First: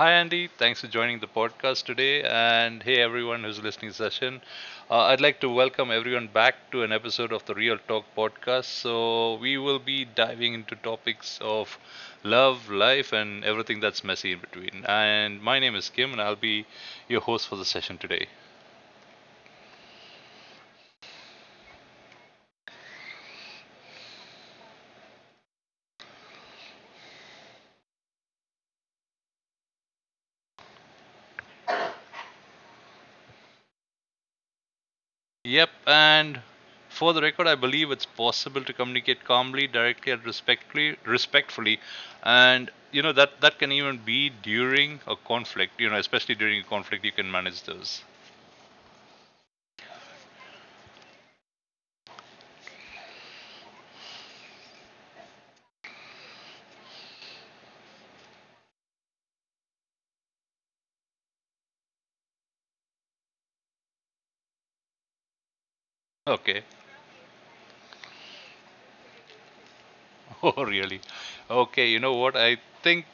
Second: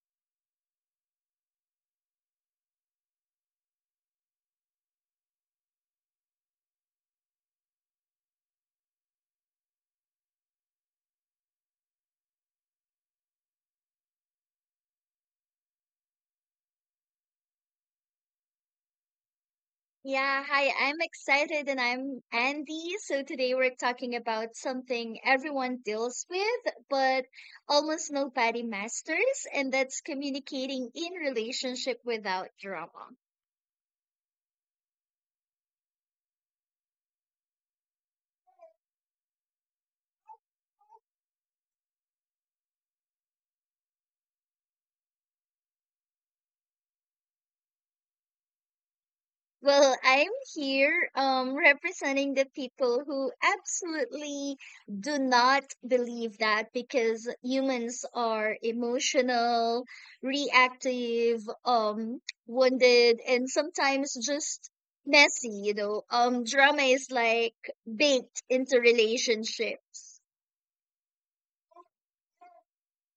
Hi, Andy. Thanks for joining the podcast today. And hey, everyone who's listening session. I'd like to welcome everyone back to an episode of the Real Talk podcast. So, we will be diving into topics of love, life, and everything that's messy in between. And my name is Kim, and I'll be your host for the session today. Yeah, hi. I'm excited and I'm Andy. So today we're talking about something everyone deals with, but almost nobody masters, and that's communicating in relationship without drama. Yep, and for the record, I believe it's possible to communicate calmly, directly, and respectfully, and you know that can even be during a conflict. You know, especially during a conflict, you can manage those. Well, I'm here representing the people who absolutely do not believe that because humans are emotional, reactive, wounded, and sometimes just messy, you know. Okay. Drama is like baked into relationships. Oh, really? Okay. You know what? I think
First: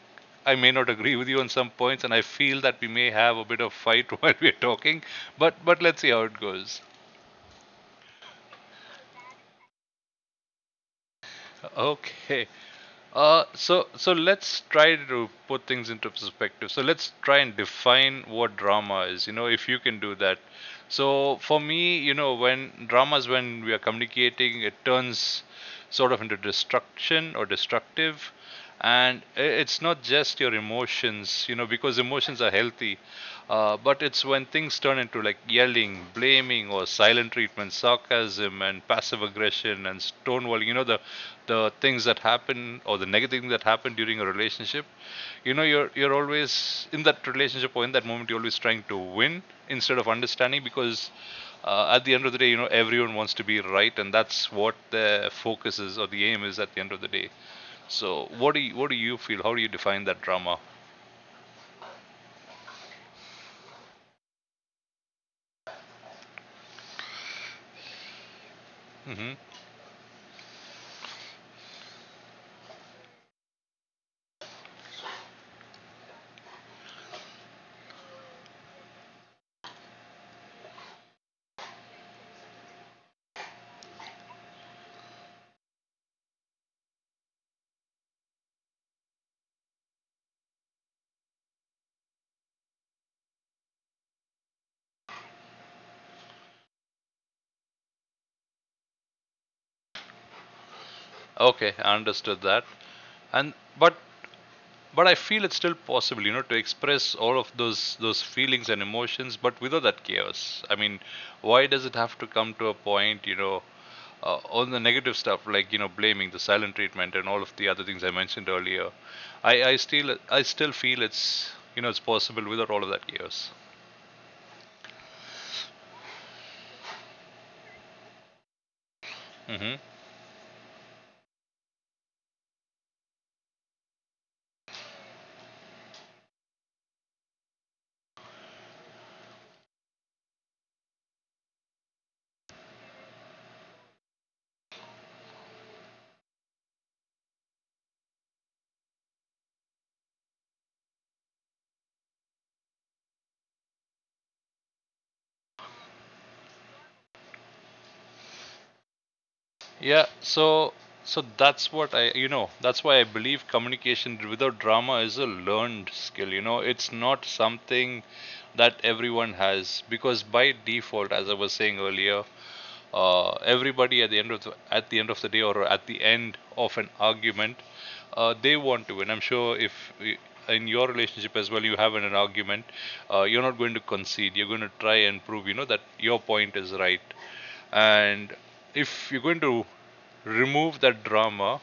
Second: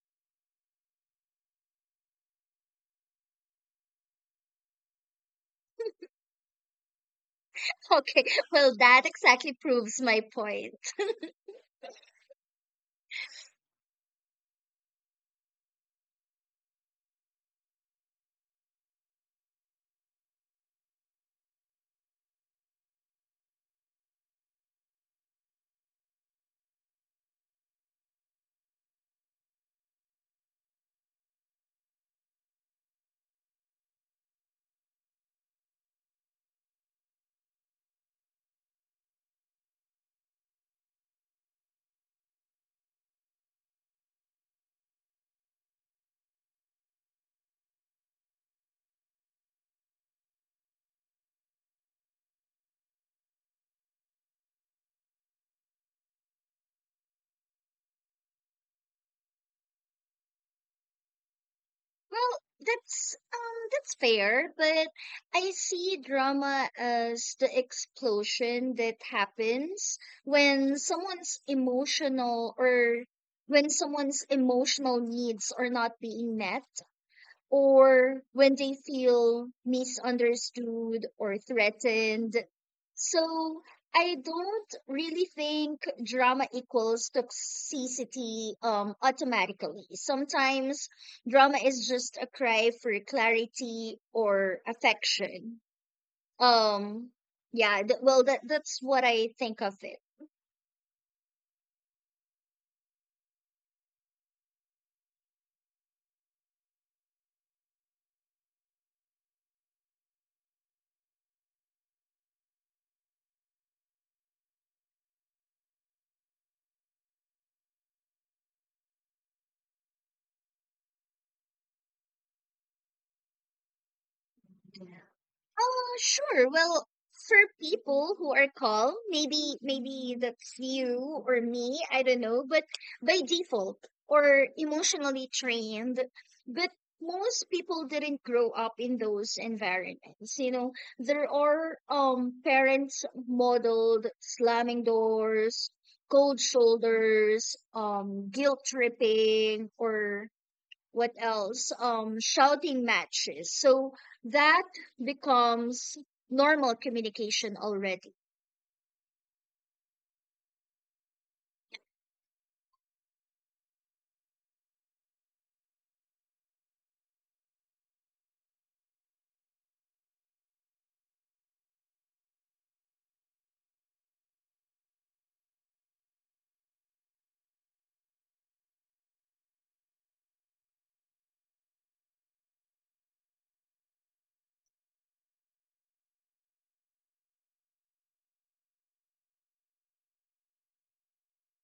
I may not agree with you on some points, and I feel that we may have a bit of fight while we're talking. But let's see how it goes. Okay, well, that exactly proves my point. Okay. So let's try to put things into perspective. So let's try and define what drama is. You know, if you can do that. So for me, you know, when dramas when we are communicating, it turns sort of into destruction or destructive, and it's not just your emotions. You know, because emotions are healthy. But it's when things turn into like yelling, blaming, or silent treatment, sarcasm, and passive aggression and stonewalling. You know the things that happen or the negative things that happen during a relationship. You know you're always in that relationship or in that moment you're always trying to win instead of understanding because at the end of the day, you know, everyone wants to be right, and that's what the focus is or the aim is at the end of the day. So what do you feel? How do you define that drama? Well, that's fair, but I see drama as the explosion that hmm happens when someone's emotional or when someone's emotional needs are not being met or when they feel misunderstood or threatened. So I don't really think drama equals toxicity automatically. Sometimes drama is just a cry for clarity or affection. Um, well, that's what I think of it. Okay, I understood that. And but but I feel it's still possible, you know, to express all of those feelings and emotions but without that chaos. I mean, why does it have to come to a point, you know, all the negative stuff like, you know, blaming, the silent treatment, and all of the other things I mentioned earlier. I still feel it's, you know, it's possible without all of that chaos. Sure. Well, for people who are calm, maybe hmm maybe that's you or me, I don't know, but by default or emotionally trained, but most people didn't grow up in those environments. You know, there are parents modeled slamming doors, cold shoulders, guilt tripping or what else? Shouting matches. So that becomes normal communication already. Yeah, so that's what I, you know, that's why I believe communication without drama is a learned skill, you know. It's not something that everyone has because, by default, as I was saying earlier, everybody at the end of the, at the end of the day or at the end of an argument, they want to win. I'm sure if y- in your relationship as well you have an argument, you're not going to concede. You're going to try and prove, you know, that your point is right. And if you're going to remove that drama,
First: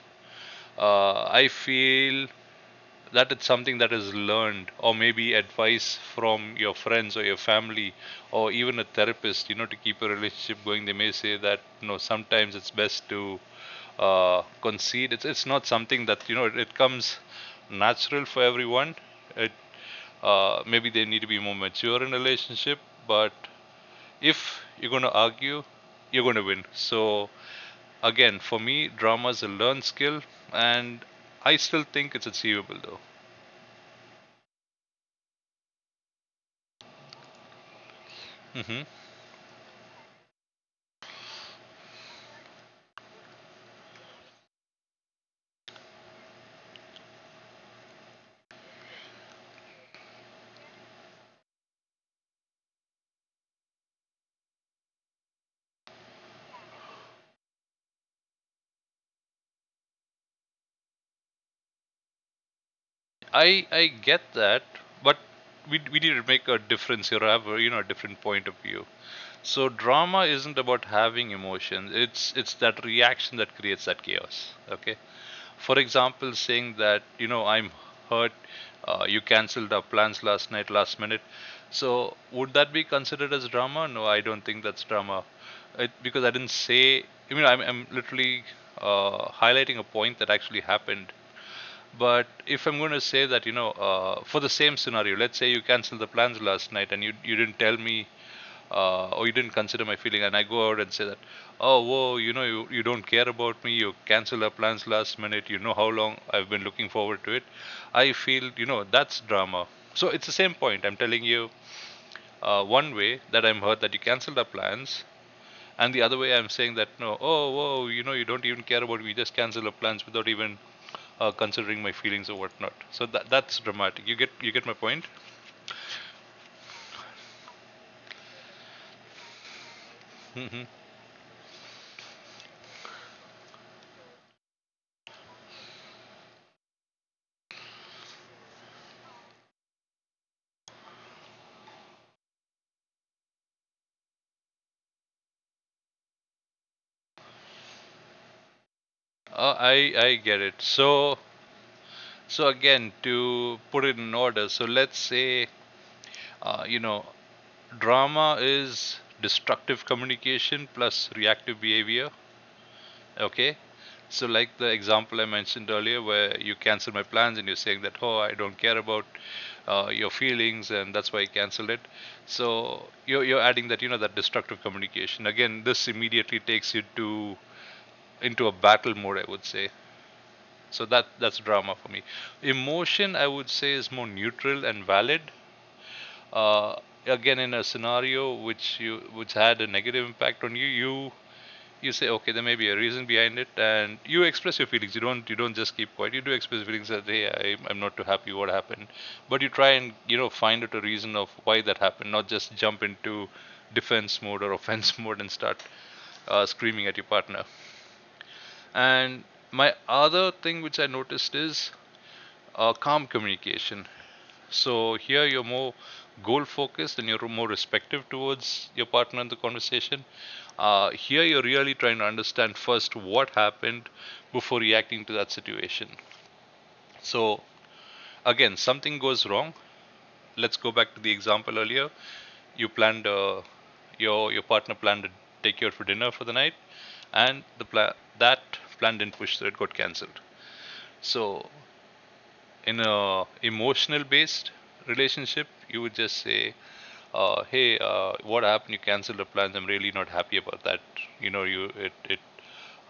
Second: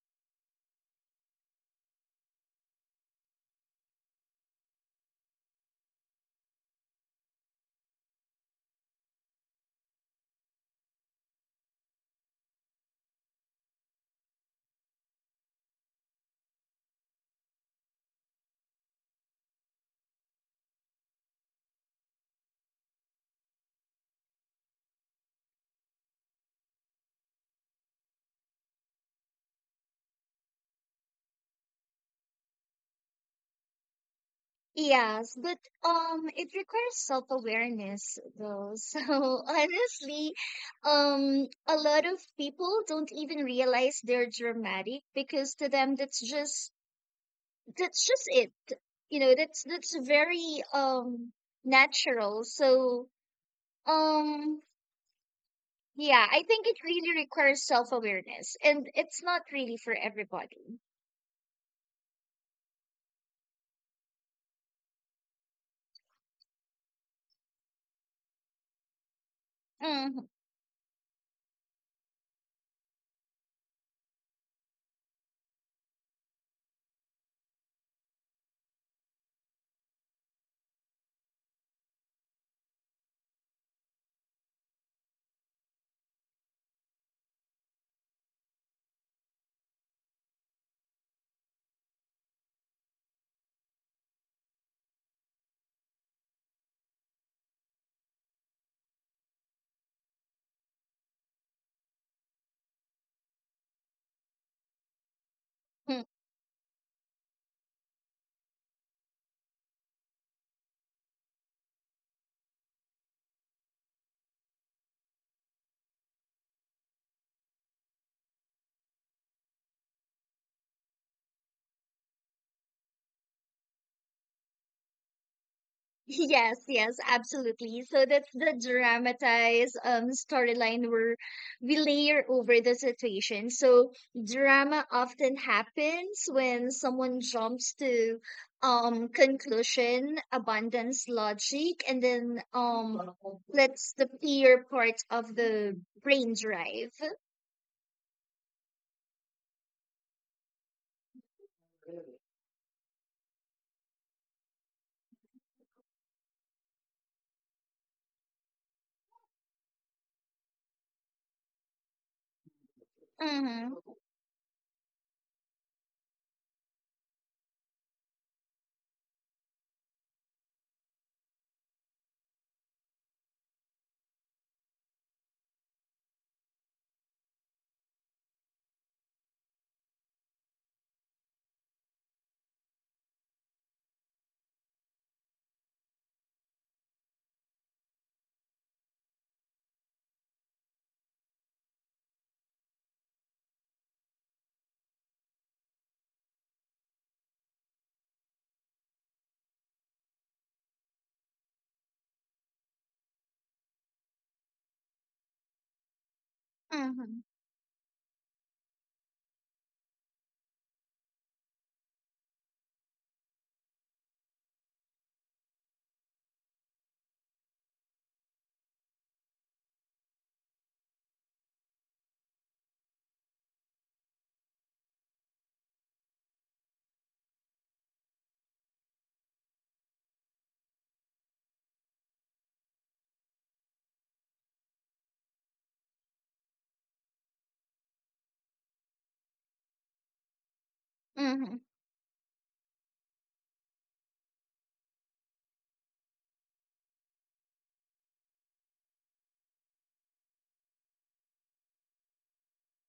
I feel that it's something that is learned, or maybe advice from your friends or your family or even a therapist, you know, to keep a relationship going. They may say that, you know, sometimes it's best to concede. It's not something that, you know, it comes natural for everyone. It maybe they need to be more mature in a relationship. But if you're going to argue, you're going to win. So, again, for me, drama is a learned skill, and I still think it's achievable though. Yes, but it requires self-awareness though. hmm So honestly, a lot of people don't even realize they're dramatic because to them that's just it. You know, that's very natural. So um, yeah, I think it really requires self-awareness, and it's not really for everybody. I get that, but we need to make a difference here, or have a, you know, a different point of view. So drama Mhm. isn't about having emotions. It's that reaction that creates that chaos. Okay, for example, saying that, you know, I'm hurt, you cancelled our plans last night, last minute. So, would that be considered as drama? No, I don't think that's drama. It, because I didn't say, I mean, I'm literally highlighting a point that actually happened. But if I'm going to say that, you know, for the same scenario, let's say you cancel the plans last night and you didn't tell me, or you didn't consider my feeling, and I go out and say that, oh, whoa, you know, you don't care about me, you cancel our plans last minute, you know how long I've been looking forward to it. I feel, you know, that's drama. So it's the same point. I'm telling you one way that I'm hurt that you canceled our plans. And the other way, I'm saying that no, oh, whoa, you know, you don't even care about me. You just cancel our plans without even considering my feelings or whatnot. So that's dramatic. You get my point. Yes, yes, absolutely. So that's the dramatized Mhm. storyline where we layer over the situation. So drama often happens when someone jumps to conclusion, abundance logic, and then lets the fear part of the brain drive. I get it. So again, to put it in order. So let's say you know, drama is destructive communication plus reactive behavior. Okay, Mm-hmm. so, like the example I mentioned earlier, where you cancel my plans and you're saying that, oh, I don't care about your feelings and that's why I canceled it. So, you're adding that, you know, that destructive communication. Again, this immediately takes you to into a battle mode, I would say. So, that's drama for me. Emotion, I would say, is more neutral and valid. Uh, again, in a scenario which had a negative impact on you, you say, okay, there may be a reason behind it, and you express your feelings. You don't just keep quiet. You do express feelings that, hey, I'm not too happy what happened, but you try and, you know, find out a reason of why that happened, not just jump into defense mode or offense mode and start screaming at your Mm-hmm. partner. And my other thing which I noticed is calm communication. So here you're more goal focused and you're more respective towards your partner in the conversation. Here you're really trying to understand first what happened before reacting to that situation. So again, something goes wrong. Let's go back to the example earlier. You planned uh, your partner planned to take you out for dinner for the night, and that plan didn't push, so it got cancelled. So Mm-hmm. in a emotional based relationship, you would just say, "Hey, what happened? You canceled the plans. I'm really not happy about that. You know, you it it.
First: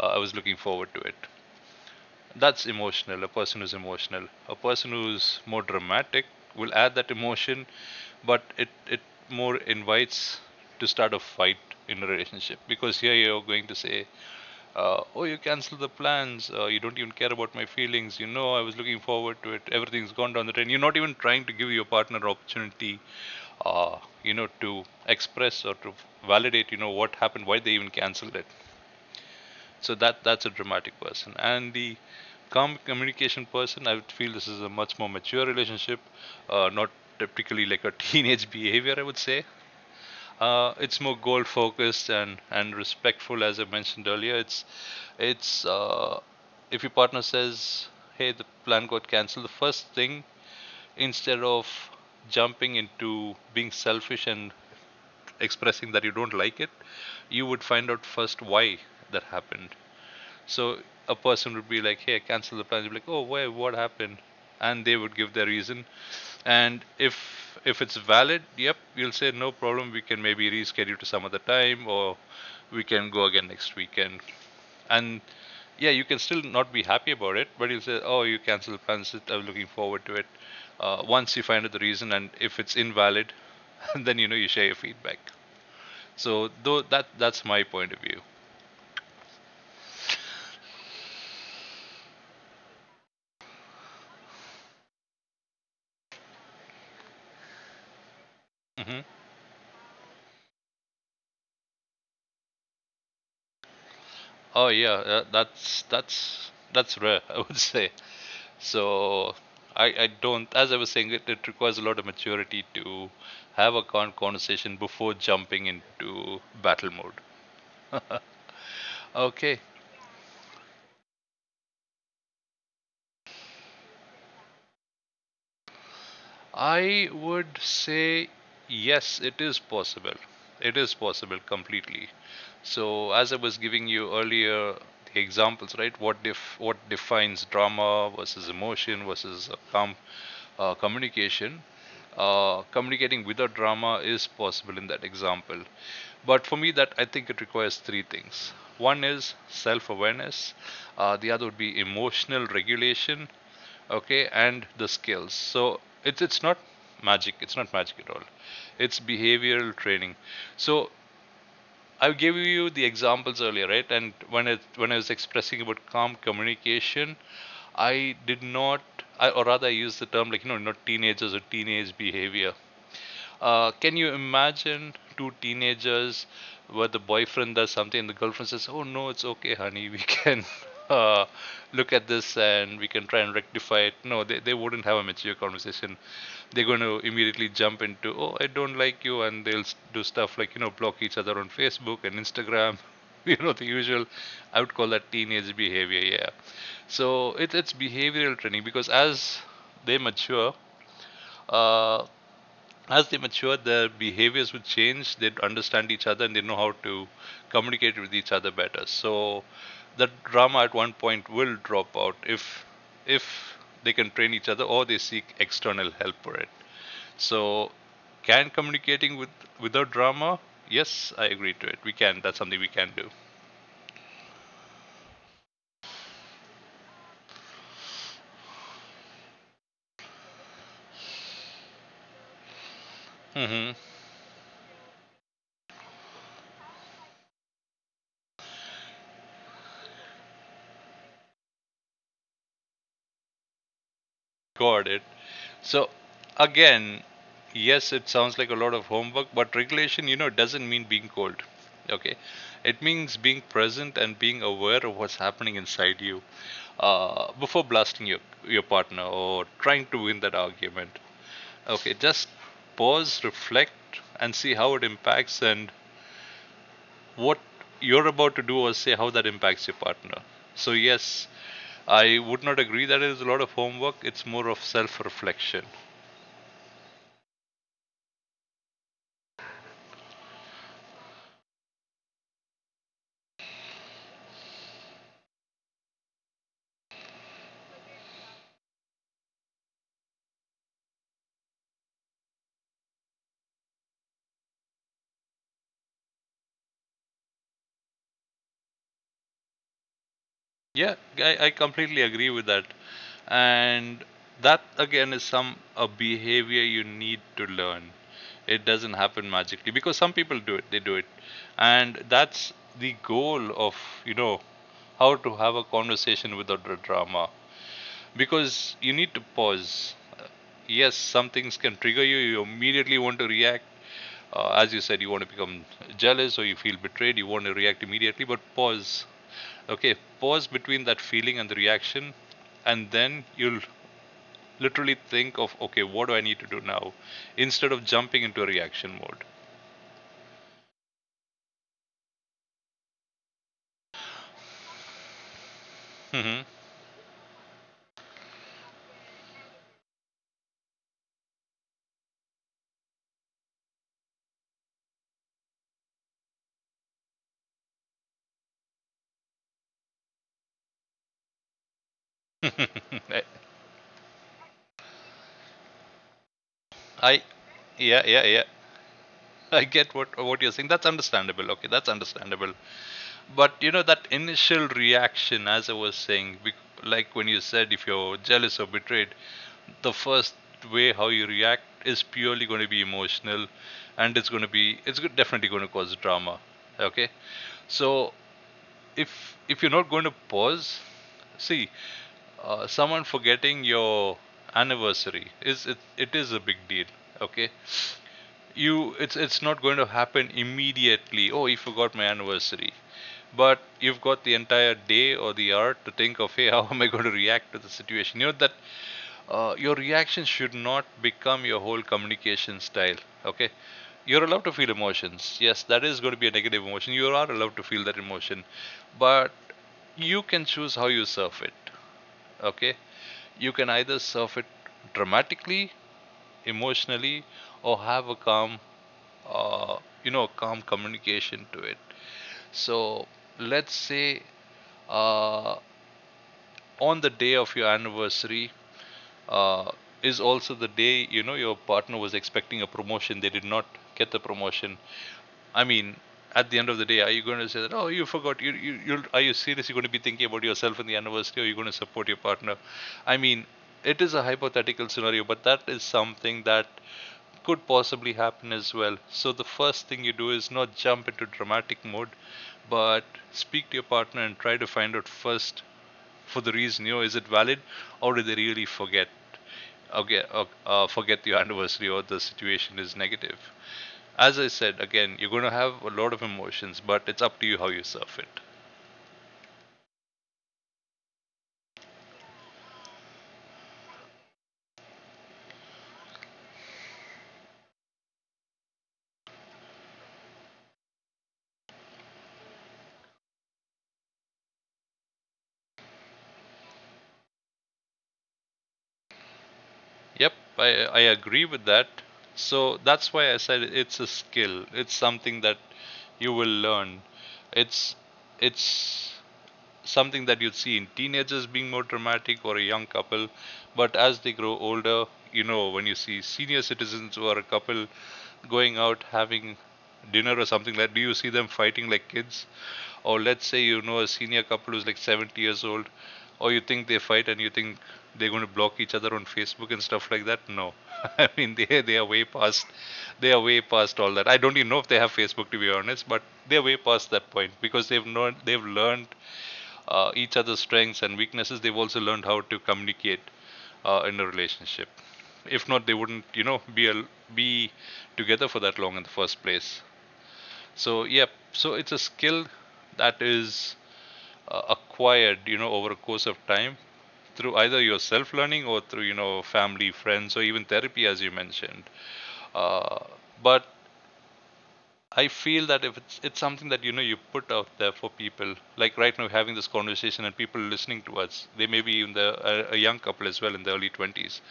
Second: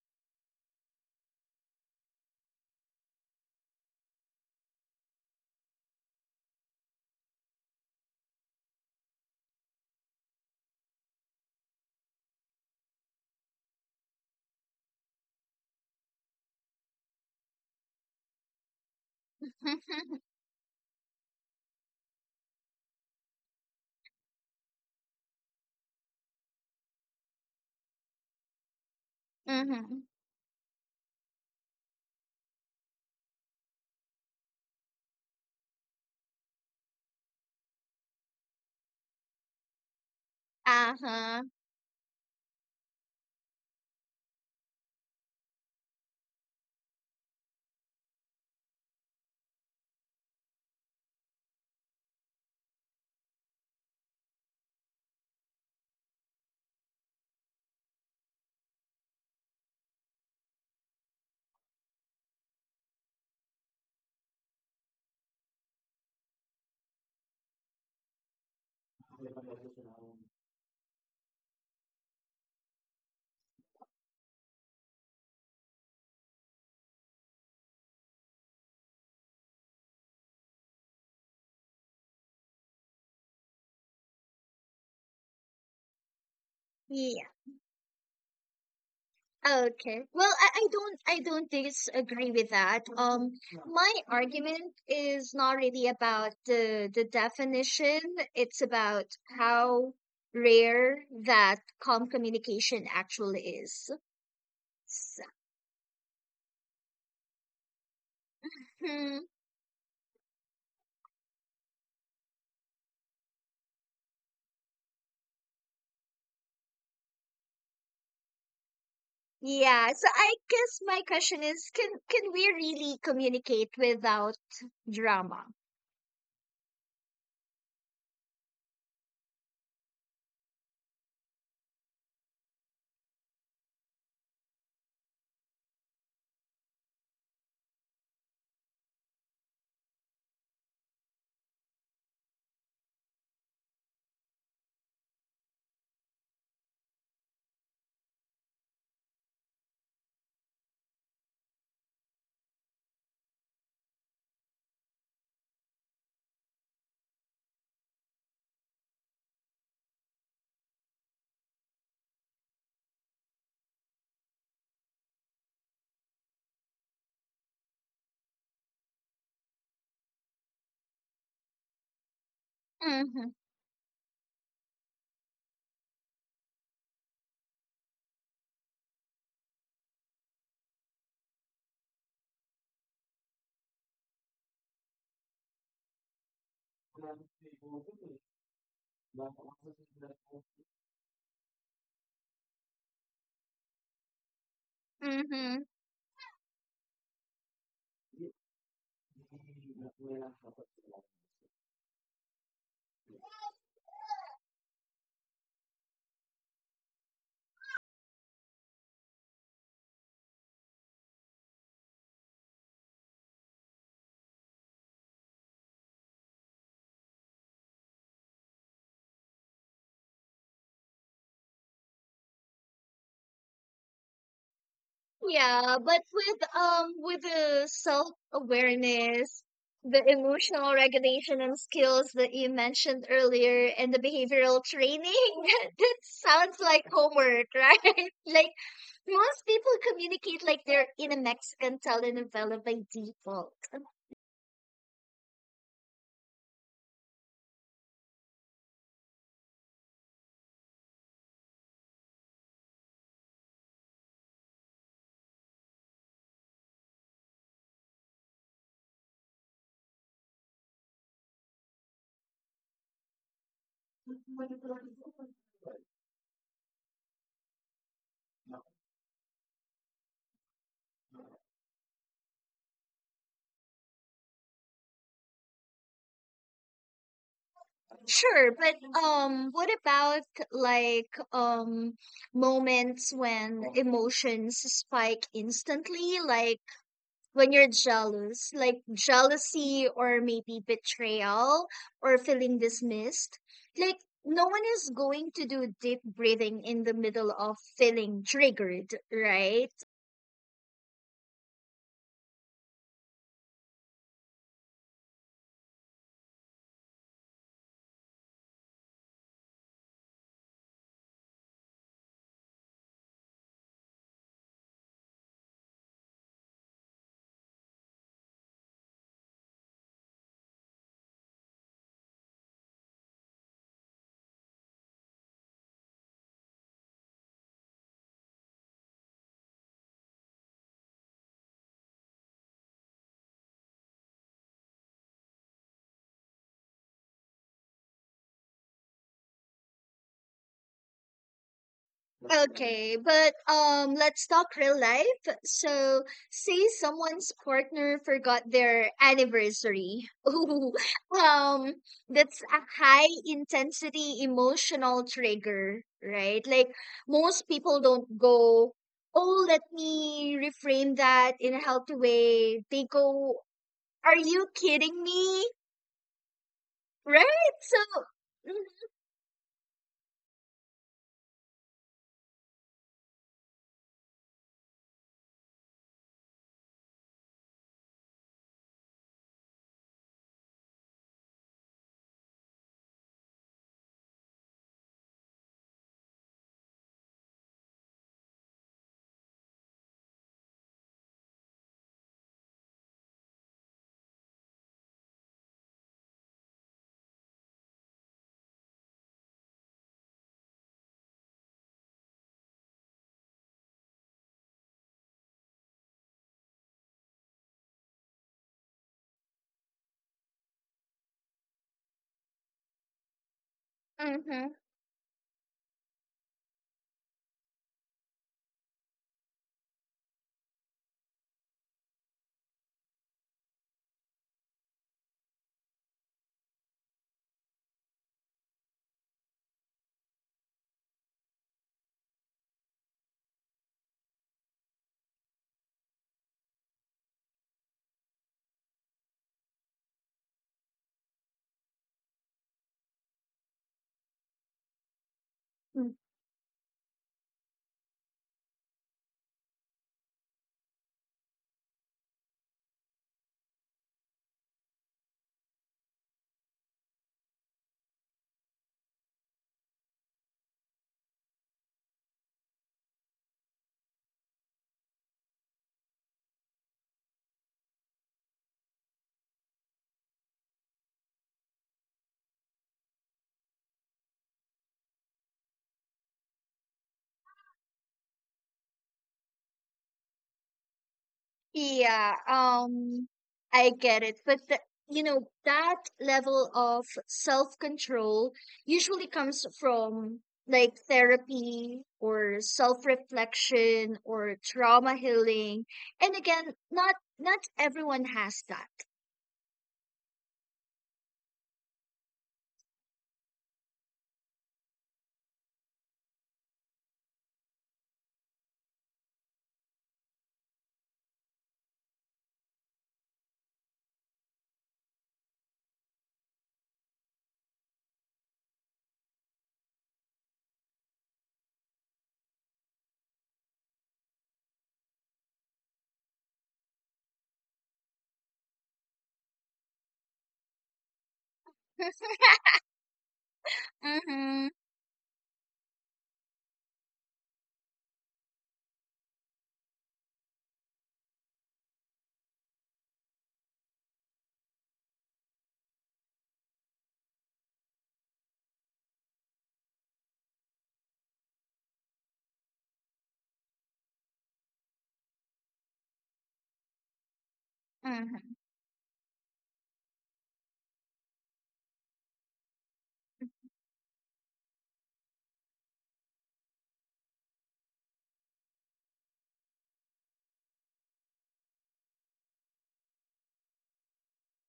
I was looking forward to it." That's emotional. A person who's emotional, a person who's more dramatic will add that emotion, but it more invites to start a fight in a relationship, because here you're going to say, "Oh, you canceled the plans. You don't even care about my feelings. You know, I was looking forward to it. Everything's gone down the drain." You're not even trying to give your partner opportunity you know, to express or to validate, you know, what happened, why they even canceled it. So Mm-hmm. that's a dramatic person. And the calm communication person, I would feel this is a much more mature relationship, not typically like a teenage behavior. I would say it's more Uh-huh. goal focused and respectful, as I mentioned earlier. It's if your partner says, "Hey, the plan got cancelled," the first thing, instead of jumping into being selfish and expressing that you don't like it, you would find out first why that happened. So a person would be like, "Hey, cancel the plans." You'd be like, "Oh, why? What happened?" And they would give their reason. And if it's valid, yep, you'll say no problem. We can maybe reschedule to some other time, or we can go again next weekend. And yeah, you can still not be happy about it, but you'll say, "Oh, you cancel plans. I am looking forward to it." Once you find out the reason, and if it's invalid, then you know you share your feedback. So though that Yeah. that's my point of view. Okay. Well, I don't disagree with that. My argument is not really about the definition. It's hmm about how rare that calm communication actually is. Oh yeah, So, that's rare, I would say. hmm, So I don't. As I was saying, it requires a lot of maturity to have a conversation before jumping into battle mode. Okay, yeah. So I guess my question is, can we really communicate without drama? I would say yes, it is possible. It is possible completely. So as I was giving you earlier the examples, right? What defines drama versus emotion versus a calm communication, communicating without drama is possible in that example. But for me, that I think it requires 3 things. One is self-awareness. The other would be emotional regulation. Okay, and the skills. So it's not magic. It's not magic at all. It's behavioral training. So I gave you the examples earlier, right? And when it when I was expressing about calm communication, I did not, I, or rather, I use the term like, not teenagers or teenage behavior. Mm-hmm. Can you imagine two teenagers where the boyfriend does something and the girlfriend says, "Oh, no, it's okay, honey. We can uh, look at this and we can try and rectify it." No, they wouldn't have a mature conversation. They're going to immediately jump into, "Oh, I don't like you." And they'll do stuff like, block each other on Facebook and Instagram. You know, the usual, I would call that teenage Mm-hmm. behavior. Yeah. So it's behavioral training because they mature, uh, as they mature, their behaviors would change. They'd understand each other and they know how to communicate with each other better. So the drama at one point will drop out if they can train each other or they seek external help for it. So can communicating without drama? Yes, I agree to it. We can. That's something we can do. Yeah, but with the self-awareness, the emotional regulation and skills that you mentioned earlier Hmm. and the behavioral training, that, that sounds like homework, right? Like most people communicate like they're in a Mexican telenovela by default. Got it. So again, yes, it sounds like a lot of homework, but regulation, you know, doesn't mean being cold. Okay, it means being present and being aware of what's happening inside you before blasting your partner or trying to win that argument. Okay, just pause, reflect, and see how it impacts and what you're about to do or say, how that impacts your partner. So yes, I would not agree that it is a lot of homework. It's more of self-reflection. Sure, but what about like um moments when emotions spike instantly, like when you're jealous, like jealousy or maybe betrayal or feeling dismissed. Like, no one is going to do deep breathing in the middle of feeling triggered, right? Yeah, I completely agree with that. And that again is some a behavior you need to learn. It doesn't happen magically because some people do it, they do it. And that's the goal of, you know, how to have a conversation without the drama because you need to pause. Yes, some things can trigger you, you immediately want to react, as you said, you want to become jealous or you feel betrayed, you want to react immediately, but pause. Okay, pause between that feeling and the reaction, and then you'll literally think of, okay, what do I need to do now? Instead of jumping into a reaction Okay, but let's talk real life. So, mode. say someone's partner forgot their anniversary. Ooh, um, that's a high intensity emotional trigger, right? Like most people don't go, "Oh, let me reframe that in a healthy way." They go, Mm-hmm. "Are you kidding me?" I, Right? So, yeah, yeah, yeah. I get what you're saying. That's understandable. Okay, that's understandable. But you know that initial reaction, as I was saying, like when you said if you're jealous or betrayed, the first way how you react is purely going to be emotional, and it's going to be it's go- definitely going to cause drama. Okay. So if you're not going to pause, see, someone forgetting your anniversary is, it is a big deal. Okay. you It's not going to happen immediately, "Oh, he forgot my anniversary." But you've got the entire day or the hour to think of, hey, how am I going to react to the situation? You know that your reaction should not become your whole communication style. Okay. You're allowed mm-hmm. to feel emotions. Yes, that is going to be a negative emotion. You are allowed to feel that emotion, but you can choose how you surf it. Okay. You can either surf it dramatically, emotionally, or have a calm uh, you know, calm communication to it. So let's say, uh, on the day of your anniversary, uh, is also the day, you know, your partner was expecting a promotion. They did not get the promotion. I mean, at the end of the day, are you going to say that, oh, you forgot? You, are you seriously going to be thinking about yourself in the anniversary, or are you going to support your partner? I mean, it is a hypothetical scenario, but that is something that could possibly happen as well. So the first thing you do is not jump into dramatic mode, but speak to your partner and try to find out first for the reason, you know, is it valid, or did they really forget? Okay, forget your anniversary, or the situation is negative. As I said, again, you're going to have a lot of emotions, but it's up to you how you surf it. Yeah, I get it. But you know, that level of self-control usually comes from like therapy or self-reflection or trauma healing. And again, not everyone has that. Yep, I agree with that. So that's why I said it's a skill. It's something that you will learn. It's it's something that you'd see in teenagers being more dramatic, or a young couple. But as they grow older, you know, when you see senior citizens or a couple going out having dinner or something, like, do you see them fighting like kids? Or let's say, you know, a senior couple who's like 70 years old, or you think they fight and you think they're going to block each other on Facebook and stuff like that. No, I mean they are way past, they are way past all that. I Mm-hmm. don't even know if they have Facebook, to be honest, but they're way past that point because they've learned each other's strengths and weaknesses. They've also learned how to communicate in a relationship. If not, they wouldn't, you know, be together for that long in the first place. So yeah, so it's a skill that is acquired, you know, over a course of time through either your self Mm-hmm. learning or through, you know, family, friends, or even therapy, as you mentioned. Uh, but I feel that if it's something that, you know, you put out there for people, like right now we're having this conversation and people listening to us, they may be even a young couple as well in the early twenties,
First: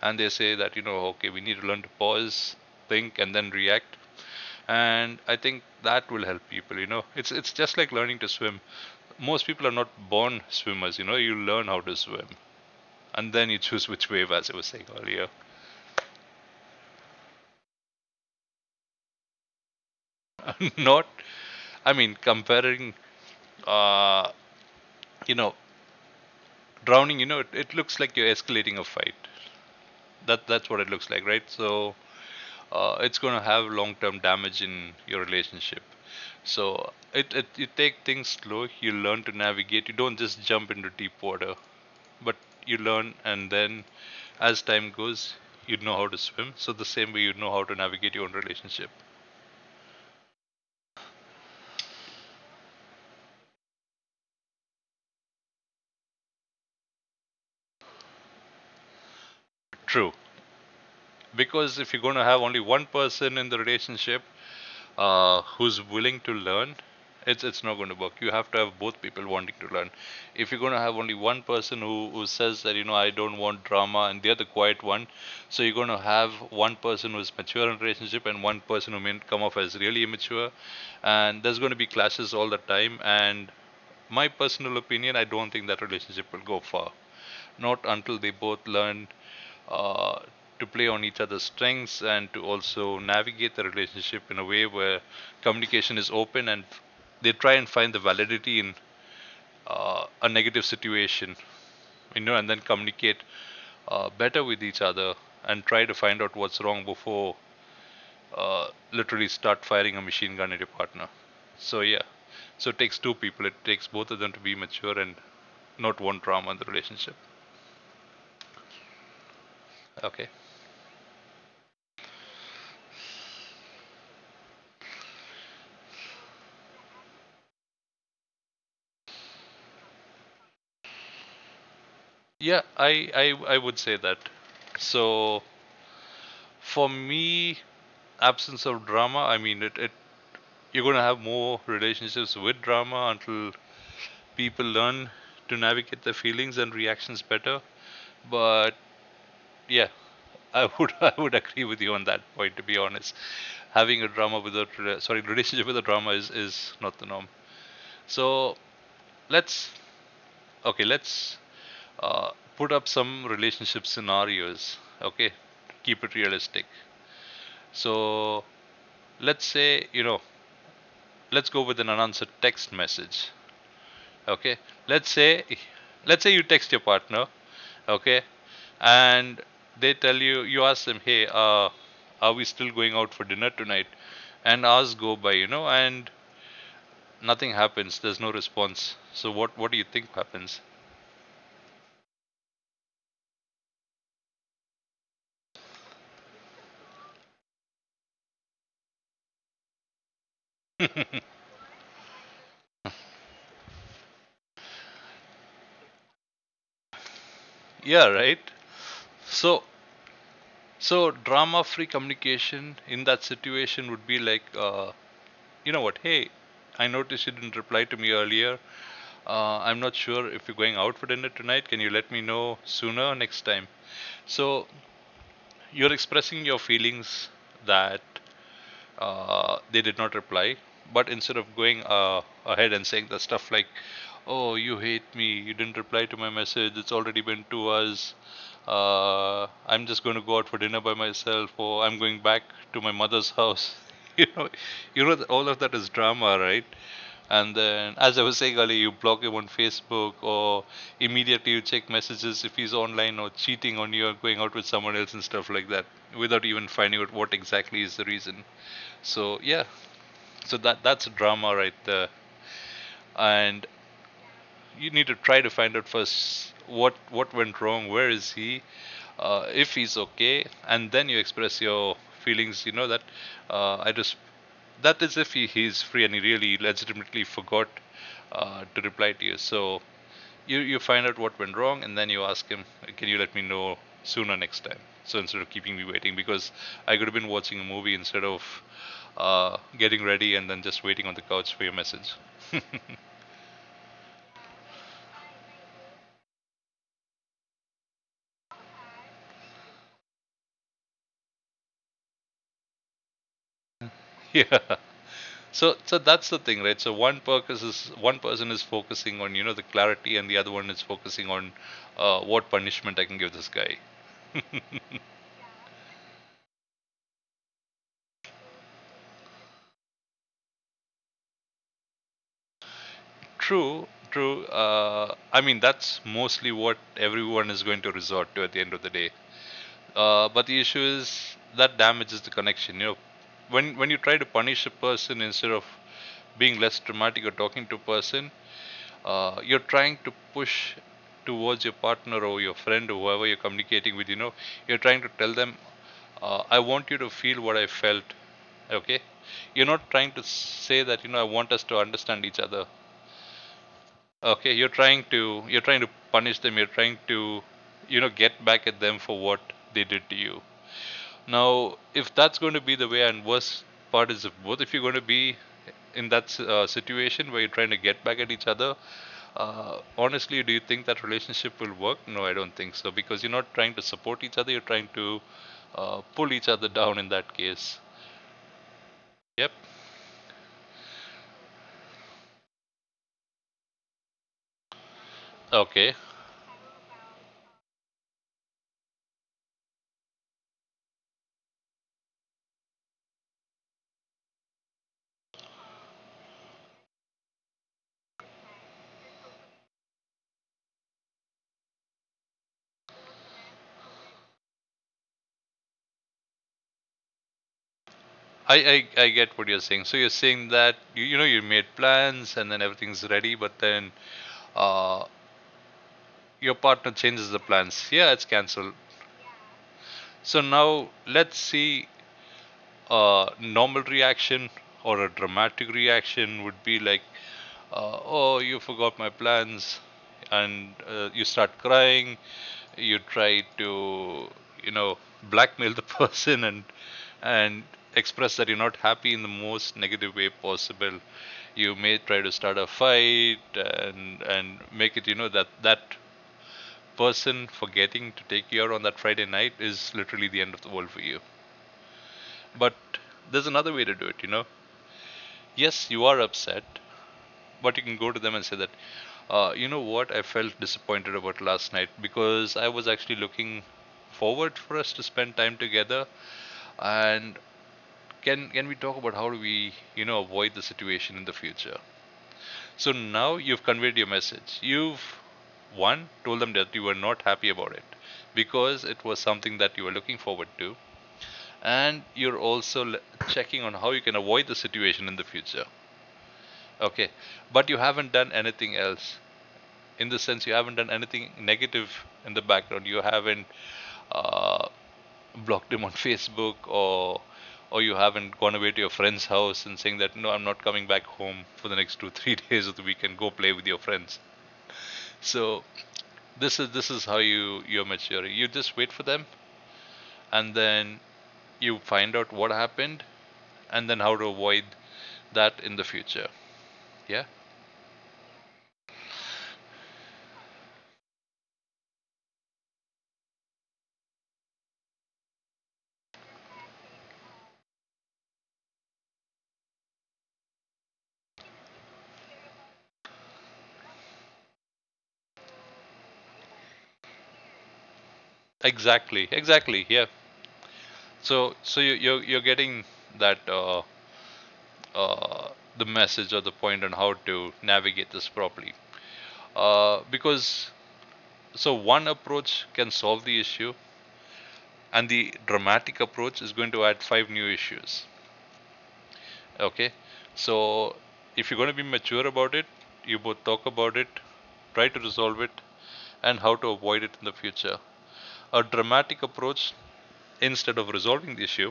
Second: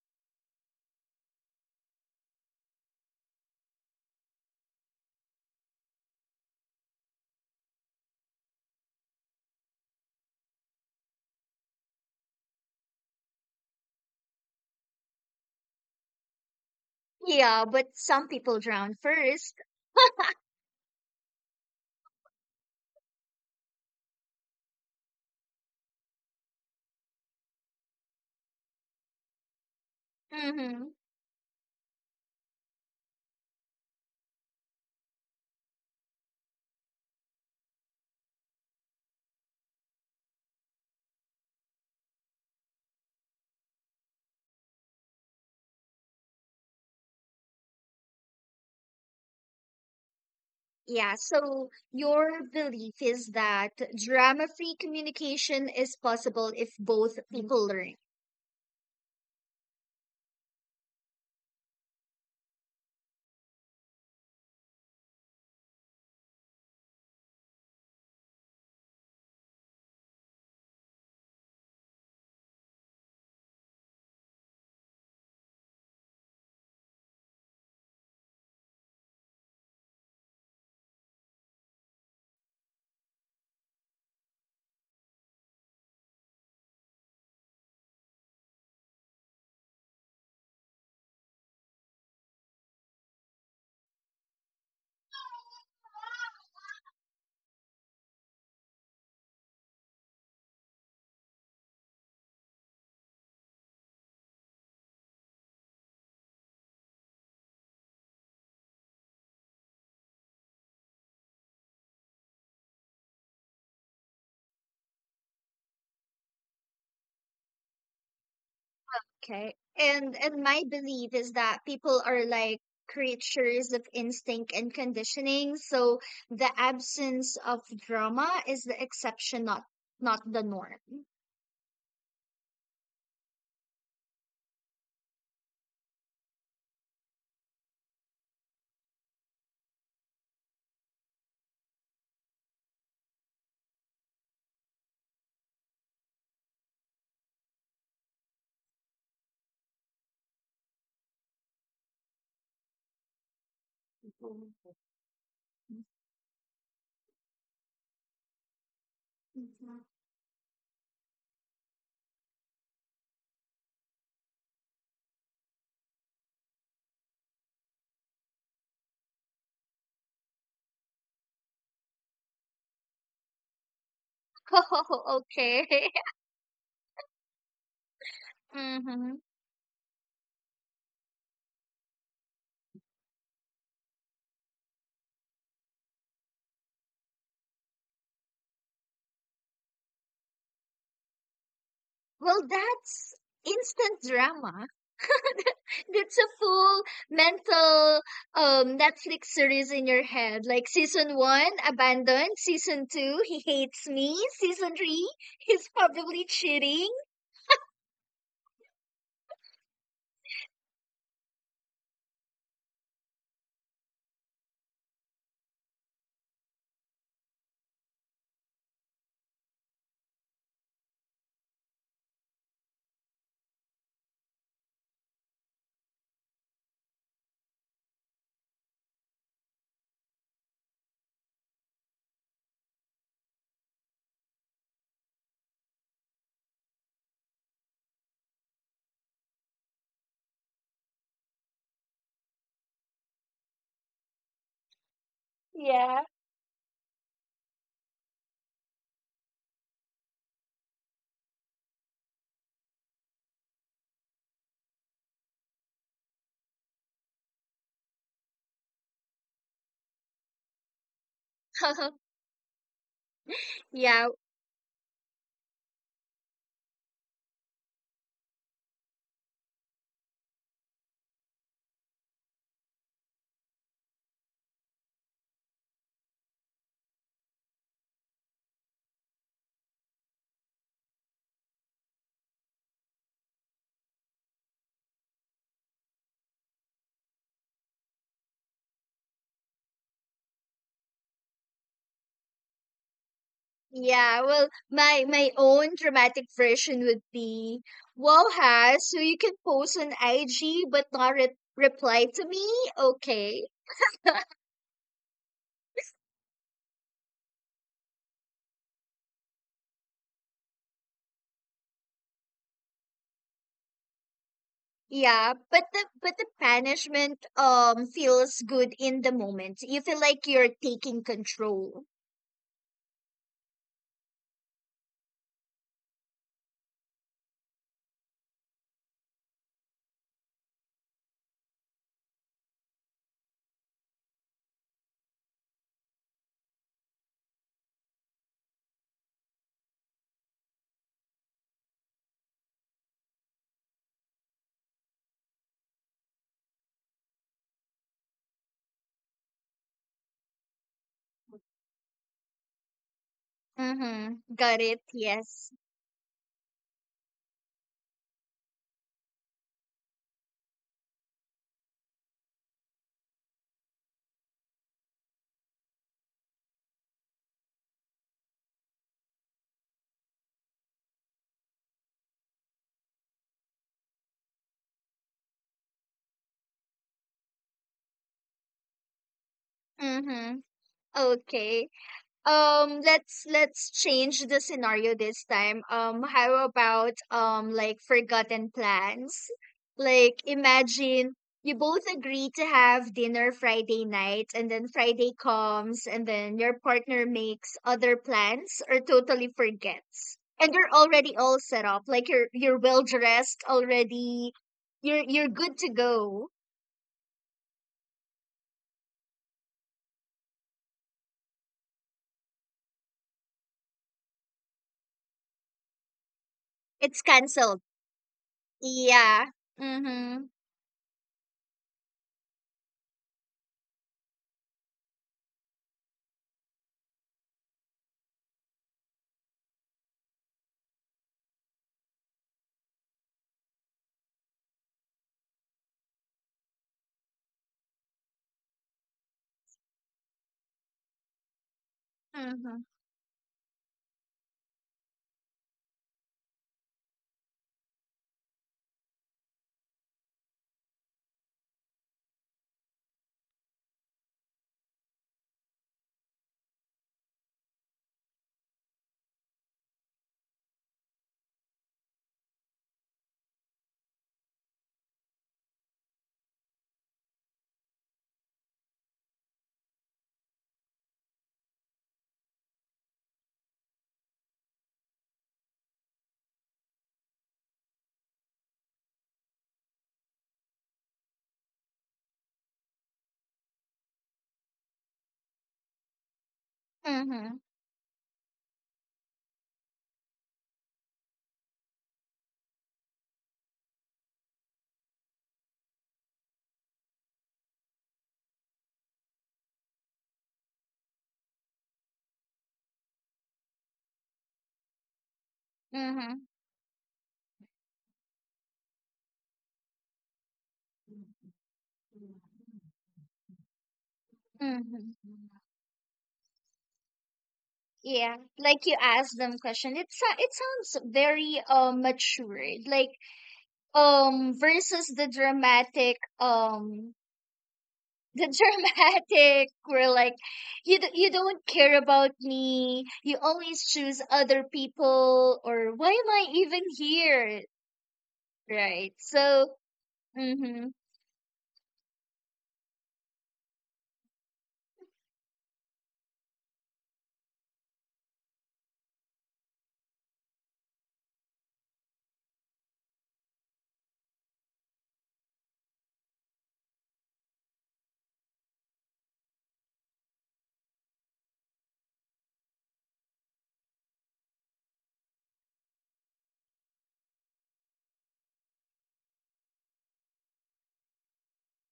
and they say that, you know, okay, we need to learn to pause, think, and then react, and I think that will help people. You know, it's just like learning to swim. Most people are not born swimmers. You know, you learn how to swim, and then you choose which wave, as I was saying earlier. Yeah, but some people drown 1st. not, I mean, comparing. Uh, you know, drowning, you know, it looks like you're escalating a fight. That that's what Mm-hmm. it looks like, right? So it's going to have long term damage in your relationship. So it, you take things slow, you learn to navigate, you don't just jump into deep water. But you learn, and then as time goes, you know how to swim, so the same way you know how to navigate your own relationship. Yeah, so your belief is that drama-free communication is possible if both people learn, True, because if you're going to have only one person in the relationship who's willing to learn, it's not going to work. You have to have both people wanting to learn. If you're going to have only one person who says that, you know, I don't want drama, and they're the quiet one, so you're going to have one person who's mature in a relationship and one person who may come off as really immature, and there's going to be clashes all the time. And my personal opinion, I don't think that relationship will go far, not until they both learn uh, to play on each other's strengths and to also navigate the relationship in a way where communication is open, and they try and find the validity in a negative situation, you know, and then communicate better with each other and try to find out what's wrong before literally start firing a machine gun at your partner. So, yeah, so it takes two people, it takes both of them to be mature and not one drama in the relationship. okay? Okay. And my belief is that people are like creatures of instinct and conditioning, so the absence of drama is the exception, not the norm. Yeah, I would say that. So for me, absence of drama, I mean it, you're gonna have more relationships with drama until people learn to navigate their feelings and reactions better. But yeah, I would I would agree with you on that point, to be honest. Having a drama without sorry, relationship with a drama is not the norm. So let's okay, let's uh, put up some relationship scenarios. Okay, keep it realistic. So let's say, you know, let's go with an unanswered text message. Okay. Let's Oh, say, okay. let's say you text your partner. Okay. hmm And you ask them, hey, are we still going out for dinner tonight? And hours go by, you know, and nothing happens. There's no response. So what do you think happens? Well, that's instant drama. That's a full mental Netflix series in your head. Like season one, abandoned. Season two, he hates me. Season three, he's probably cheating. Yeah, right. So, so drama-free communication in that situation would be like, you know what? Hey, I noticed you didn't reply to me earlier. I'm not sure if you're going out for dinner tonight. Can you let me know sooner next time? So you're expressing your feelings that they did not reply, but instead of going ahead and saying the stuff like, "Oh, you hate me. You didn't reply to my message. It's already been 2 hours." I'm just going to go out for dinner by myself, or I'm going back to my mother's house. You know, you know, all of that is Yeah. drama, right? And then, as I was saying earlier, you block him on Facebook or immediately you check messages if he's online or cheating on you or going out with someone else and stuff like that without even finding out what exactly is the reason. So, yeah, so that's drama right there. And Yeah. you need to try to find out first what went wrong, where is he, if he's okay, and then you express your feelings, you know, that I just that is if he's free and he really legitimately forgot to reply to you. So you find out what went wrong and then you ask him, can you let me know sooner next time, so instead of keeping me waiting, because I could have been watching a movie instead of getting ready and then just waiting on the couch for your message. Yeah. Well, my own dramatic version would be, "Wow, has so you can post on IG but not reply to me? Okay." Yeah. So that's the thing, right? So one purpose is, one person is focusing on, you know, the clarity, and the other one is focusing on what punishment I can give this guy. Yeah, but the punishment feels good in the moment. You feel like you're taking control. True, true. I mean, that's mostly what everyone is going to resort to at the end of the day. But the issue is, that damages the connection. You know, when you try to punish a person instead of being less dramatic or talking to a person, you're trying to push towards your partner or your friend or whoever you're communicating with. You know, you're trying to tell them, "I want you to feel what I felt." Okay, you're not trying to say that, you know, I want us to understand each other. Mm-hmm. Okay, Got you're it. trying to Yes. you're trying to punish them. You're trying to, you know, get back at them for what they did to you. Now, if that's going to be the way, and worst part is if both of you are going to be in that situation where you're trying to get back at each other, honestly, do you think that relationship will work? No, I don't think so, because you're not trying to support each other, you're trying to pull each other down in that case. Yep. Mm-hmm. Okay. Let's change the scenario this time. Okay. How about like forgotten plans, like imagine you both agree to have dinner Friday night and then Friday comes and then your partner makes other plans or totally forgets and you're already all set up, like you're well dressed already, you're good to go. I get what you're saying. So you're saying that you know, you made plans and then everything's ready, but then uh, your partner It's changes the canceled, plans. Yeah, it's cancelled. yeah. Mhm. So now let's see, a normal reaction or a dramatic reaction would be like, oh, you forgot my plans, and you start crying, you try to, you know, blackmail the person and express that you're not happy in the most negative way possible. You may try to start Mhm. a fight and make it, you know, that person forgetting to take care on that Friday night is literally the end of the world for you. But there's another way to do it, you know. Yes, you are upset, but you can go to them and say that, you know what, I felt disappointed about last night because I was actually looking forward for us to spend time together, and can we talk about how do we, you know, avoid the situation in the future? So now you've conveyed your message. You've one, told them that you were not happy about it because it was something that you were looking forward to, and you're also checking on how you can avoid the situation in the future. Okay. Mhm. But you haven't done anything else. In the sense, you haven't done anything negative in the background. You haven't uh, blocked him on Facebook, or you haven't gone away to your friend's house and saying that, no, I'm not coming back home for the next two 3 days of the weekend, go play with your friends. So Mhm. this is how you, you're maturing. You just wait for them and then you find out what happened and then how to avoid Mhm. that in the future. Yeah. Yeah, like you ask them question. It sounds very matured, like versus the dramatic the dramatic where like you don't care about me. You always choose other people, or why am I even here? Right. Exactly, So. exactly, yeah. Hmm So, you're getting that uh, the message or the point on how to navigate this properly, because so one approach can solve the issue, and the dramatic approach is going to add five new issues. Okay, so if you're going to be mature about it, you both talk about it, try to resolve it, and how to avoid it in the future. A dramatic approach, instead of resolving the issue,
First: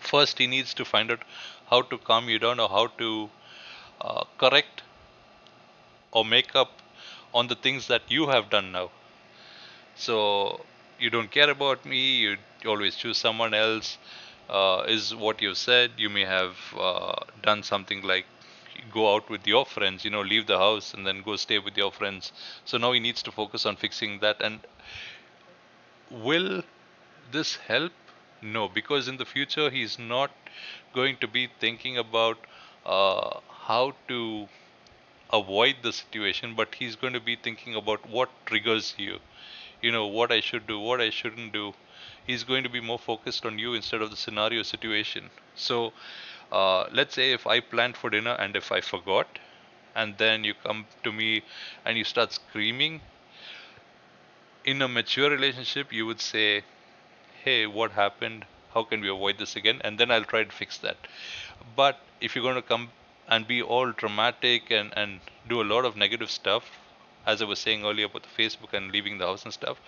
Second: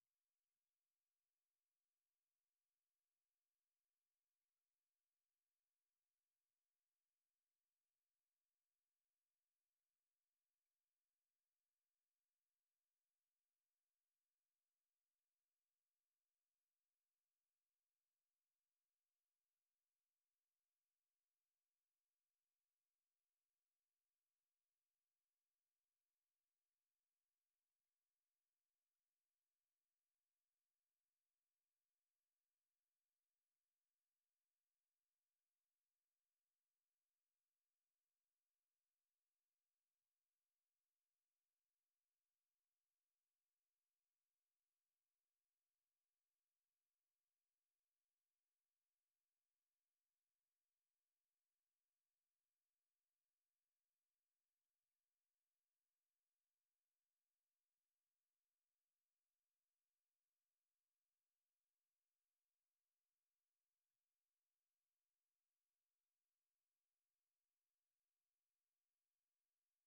first he needs to find out how to calm you down or how to correct or make up on the things that you have done now. So, you don't care about me, you always choose someone else, is what you said. You may have done something like go out with your friends. You know, leave the house and then go stay with your friends. So now he needs to focus on fixing that. And will this help? No, because in the future he's not going to be thinking about how to avoid the situation, but he's going to be thinking about what triggers you, you know, what I should do, what I shouldn't do. He's going to be more focused on you instead of the scenario situation. So, let's say if I planned for dinner and if I forgot, and then you come to me and you start screaming, in a mature relationship, you would say, hey, what happened? How can we avoid this again? And then I'll try to fix that. But if you're going to come and be all dramatic and do a lot of negative stuff, as I was saying earlier about the Facebook and leaving the house and stuff,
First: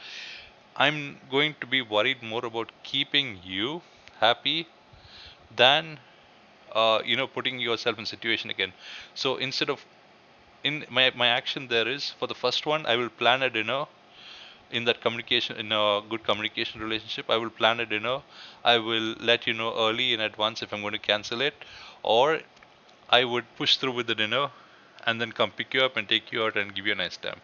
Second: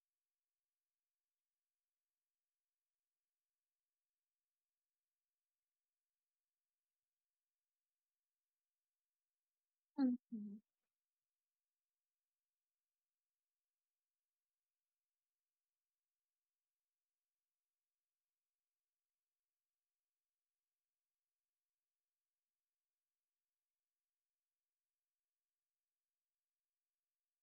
I'm going to be worried more about keeping you happy than you know, putting yourself in situation again. So instead of, hmm in my action there is, for the first one, I will plan a dinner. In that communication, in a good communication relationship, I will plan a dinner, I will let you know early in advance if I'm going to cancel it, or I would push through with the dinner and then come pick you up and take you out and give you a nice time.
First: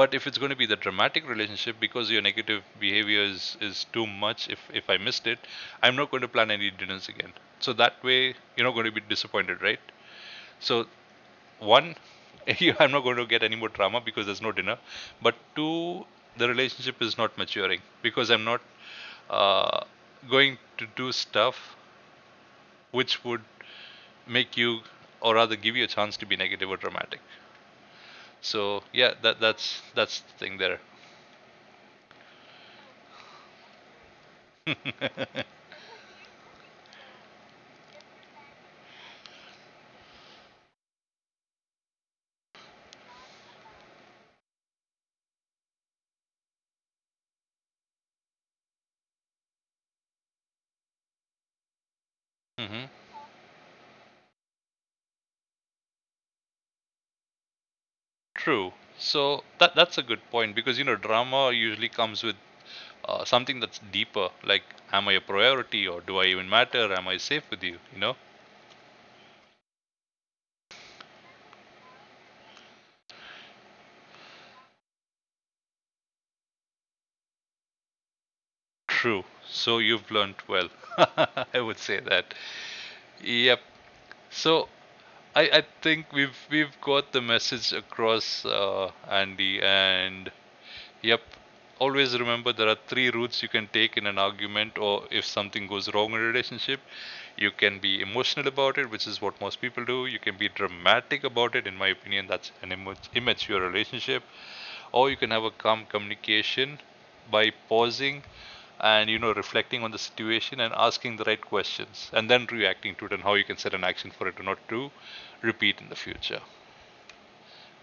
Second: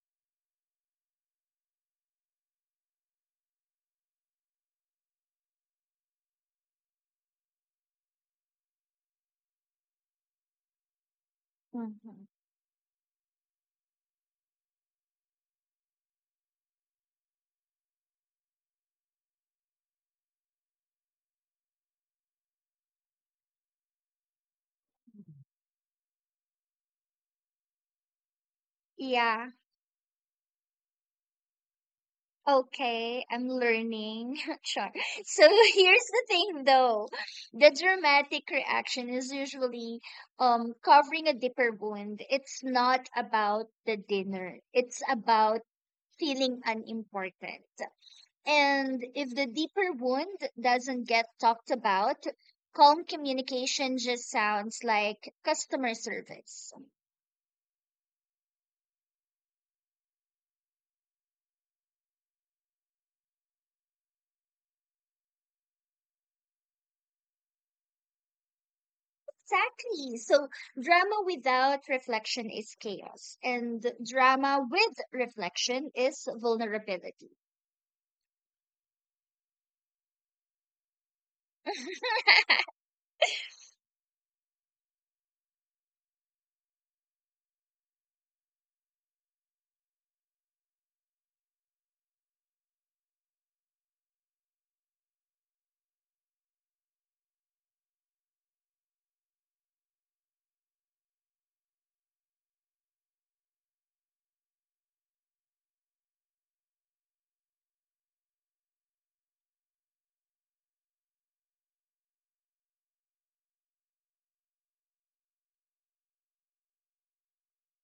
But if it's going to be the dramatic relationship, because your negative behavior is too much, if I missed it, I'm not going to plan any dinners again, so that way you're not going to be disappointed, right? So, one, hmm I'm not going to get any more drama because there's no dinner. But two, the relationship is not maturing because I'm not uh, going to do stuff which would make you, or rather give you a chance to be negative or dramatic. So yeah, that Yeah. that's that's the thing there. Okay, I'm learning. Sure. So here's the thing though. The dramatic reaction is usually covering a deeper wound. It's not about the dinner. It's about feeling unimportant. And if the deeper wound doesn't get talked about, Hmm. calm communication just sounds like customer service. True. So that's a good point, because, you know, drama usually comes with something that's deeper, like, am I a priority, or do I even matter, am I safe with you, you know. Exactly. So drama without reflection is chaos, and drama with reflection is vulnerability. True. So you've learnt well. I would say that. Yep. So I think we've got the message across, Andy. And yep. Always remember there are three routes you can take in an argument, or if something goes wrong in a relationship, you can be emotional about it, which is what most people do. You can be dramatic about it. In my opinion, that's an immature relationship, or you can have a calm communication by pausing and, you know, reflecting on the situation and asking the right questions and then reacting to it and how you can set an action for it not to repeat in the future.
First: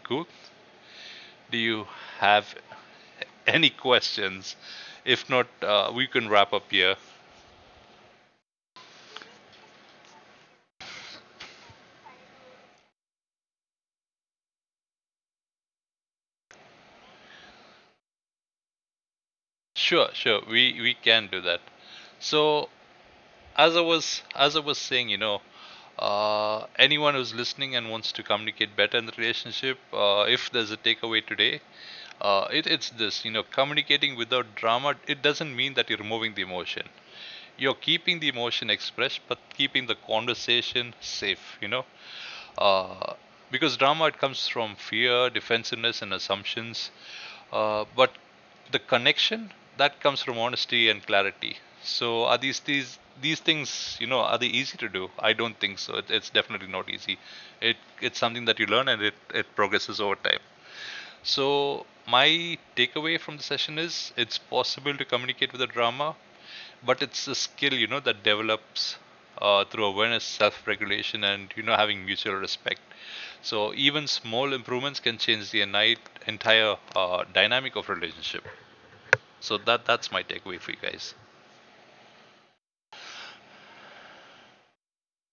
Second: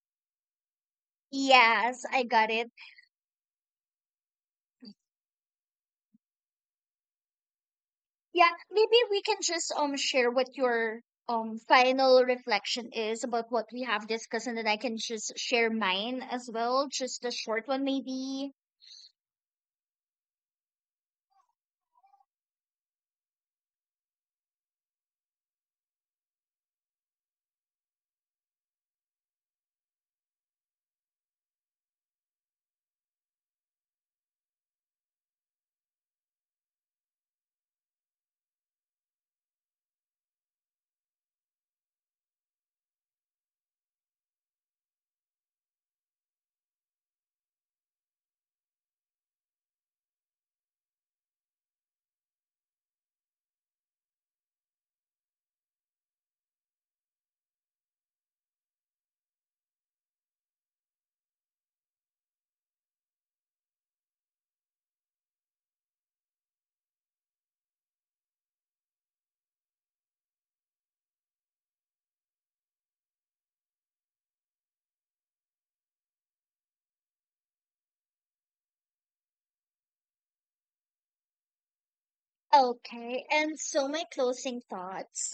Cool. Do you Yes, I got have it. any questions? If not, we can wrap up here. Yeah, maybe we can just share what your final reflection is about what we have discussed, and then I can just share mine as well, just a short one maybe. Sure, sure, we can do that. So, as I was saying, you know, anyone who's listening and wants to communicate better in the relationship, if there's a takeaway today, it's this, you know, communicating without drama, it doesn't mean that you're removing the emotion. You're keeping the emotion expressed, but keeping the conversation safe, you know. Uh, because drama, it comes from fear, defensiveness, and assumptions. But the connection, that comes from honesty and clarity. So are these things, you know, are they easy to do? I don't think so. It's definitely not easy. It, it's something that you learn and it progresses over time. So, my takeaway from the session is, it's possible to communicate with the drama, but it's a skill, you know, that develops through awareness, self regulation, and, you know, having mutual respect. So, even small improvements can change the entire dynamic of relationship. So, that's my takeaway for you guys. Okay, and so my closing thoughts.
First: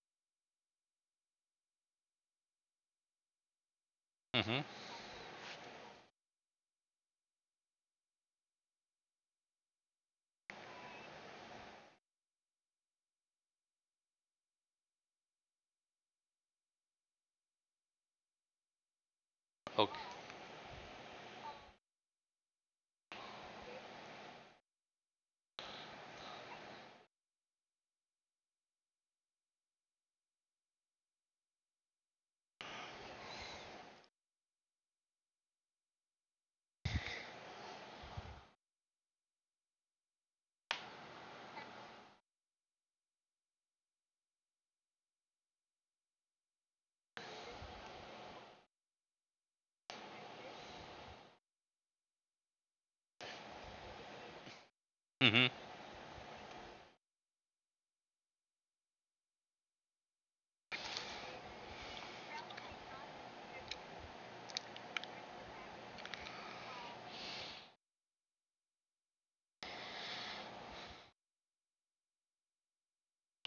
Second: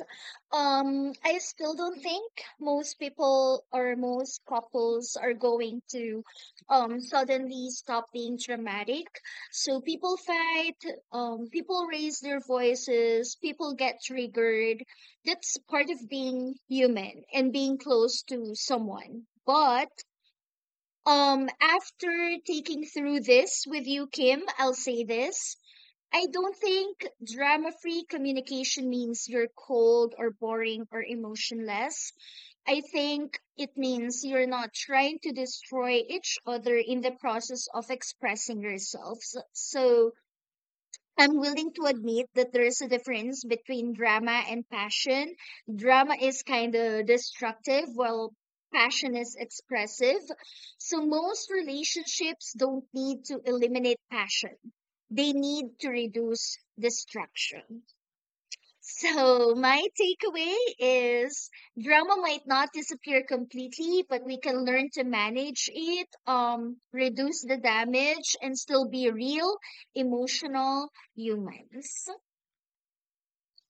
I still don't think most people or most Hmm. couples are going to suddenly stop being dramatic. So people fight, people raise their voices, people get triggered. That's part of being human and being close to someone. But Okay. After taking through this with you, Kim, I'll say this. I don't think drama free communication means you're cold or boring or emotionless. I think it means you're not trying to destroy each other in the process of expressing yourselves. So I'm willing to admit that there is a difference between drama and passion. Drama is kind of destructive, while passion is expressive. So most relationships don't need to eliminate passion. They Hmm. need to reduce destruction. So, my takeaway is drama might not disappear completely, but we can learn to manage it, reduce the damage, and still be real, emotional humans.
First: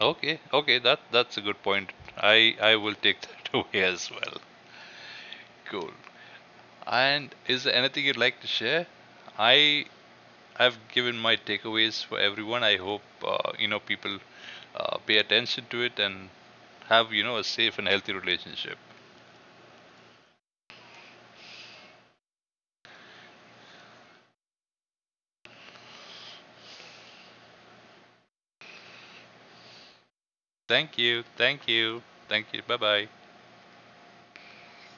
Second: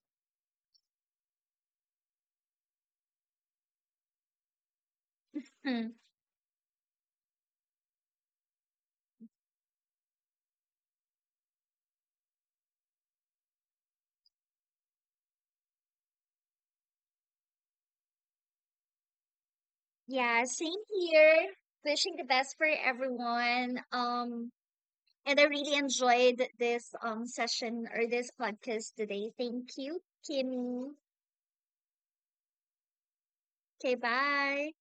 Okay. Okay. That's a good point. I will take that away as well. Cool. Hmm. And is there anything you'd like to share? I, I've given my takeaways for everyone. I hope you know, people pay attention to it and have, you know, a safe and healthy relationship. Yeah, same here. Wishing the best for everyone. And I really enjoyed this session or this podcast today. Thank you, Thank Kimmy. you. Thank you. Thank you. Bye bye. Okay, bye.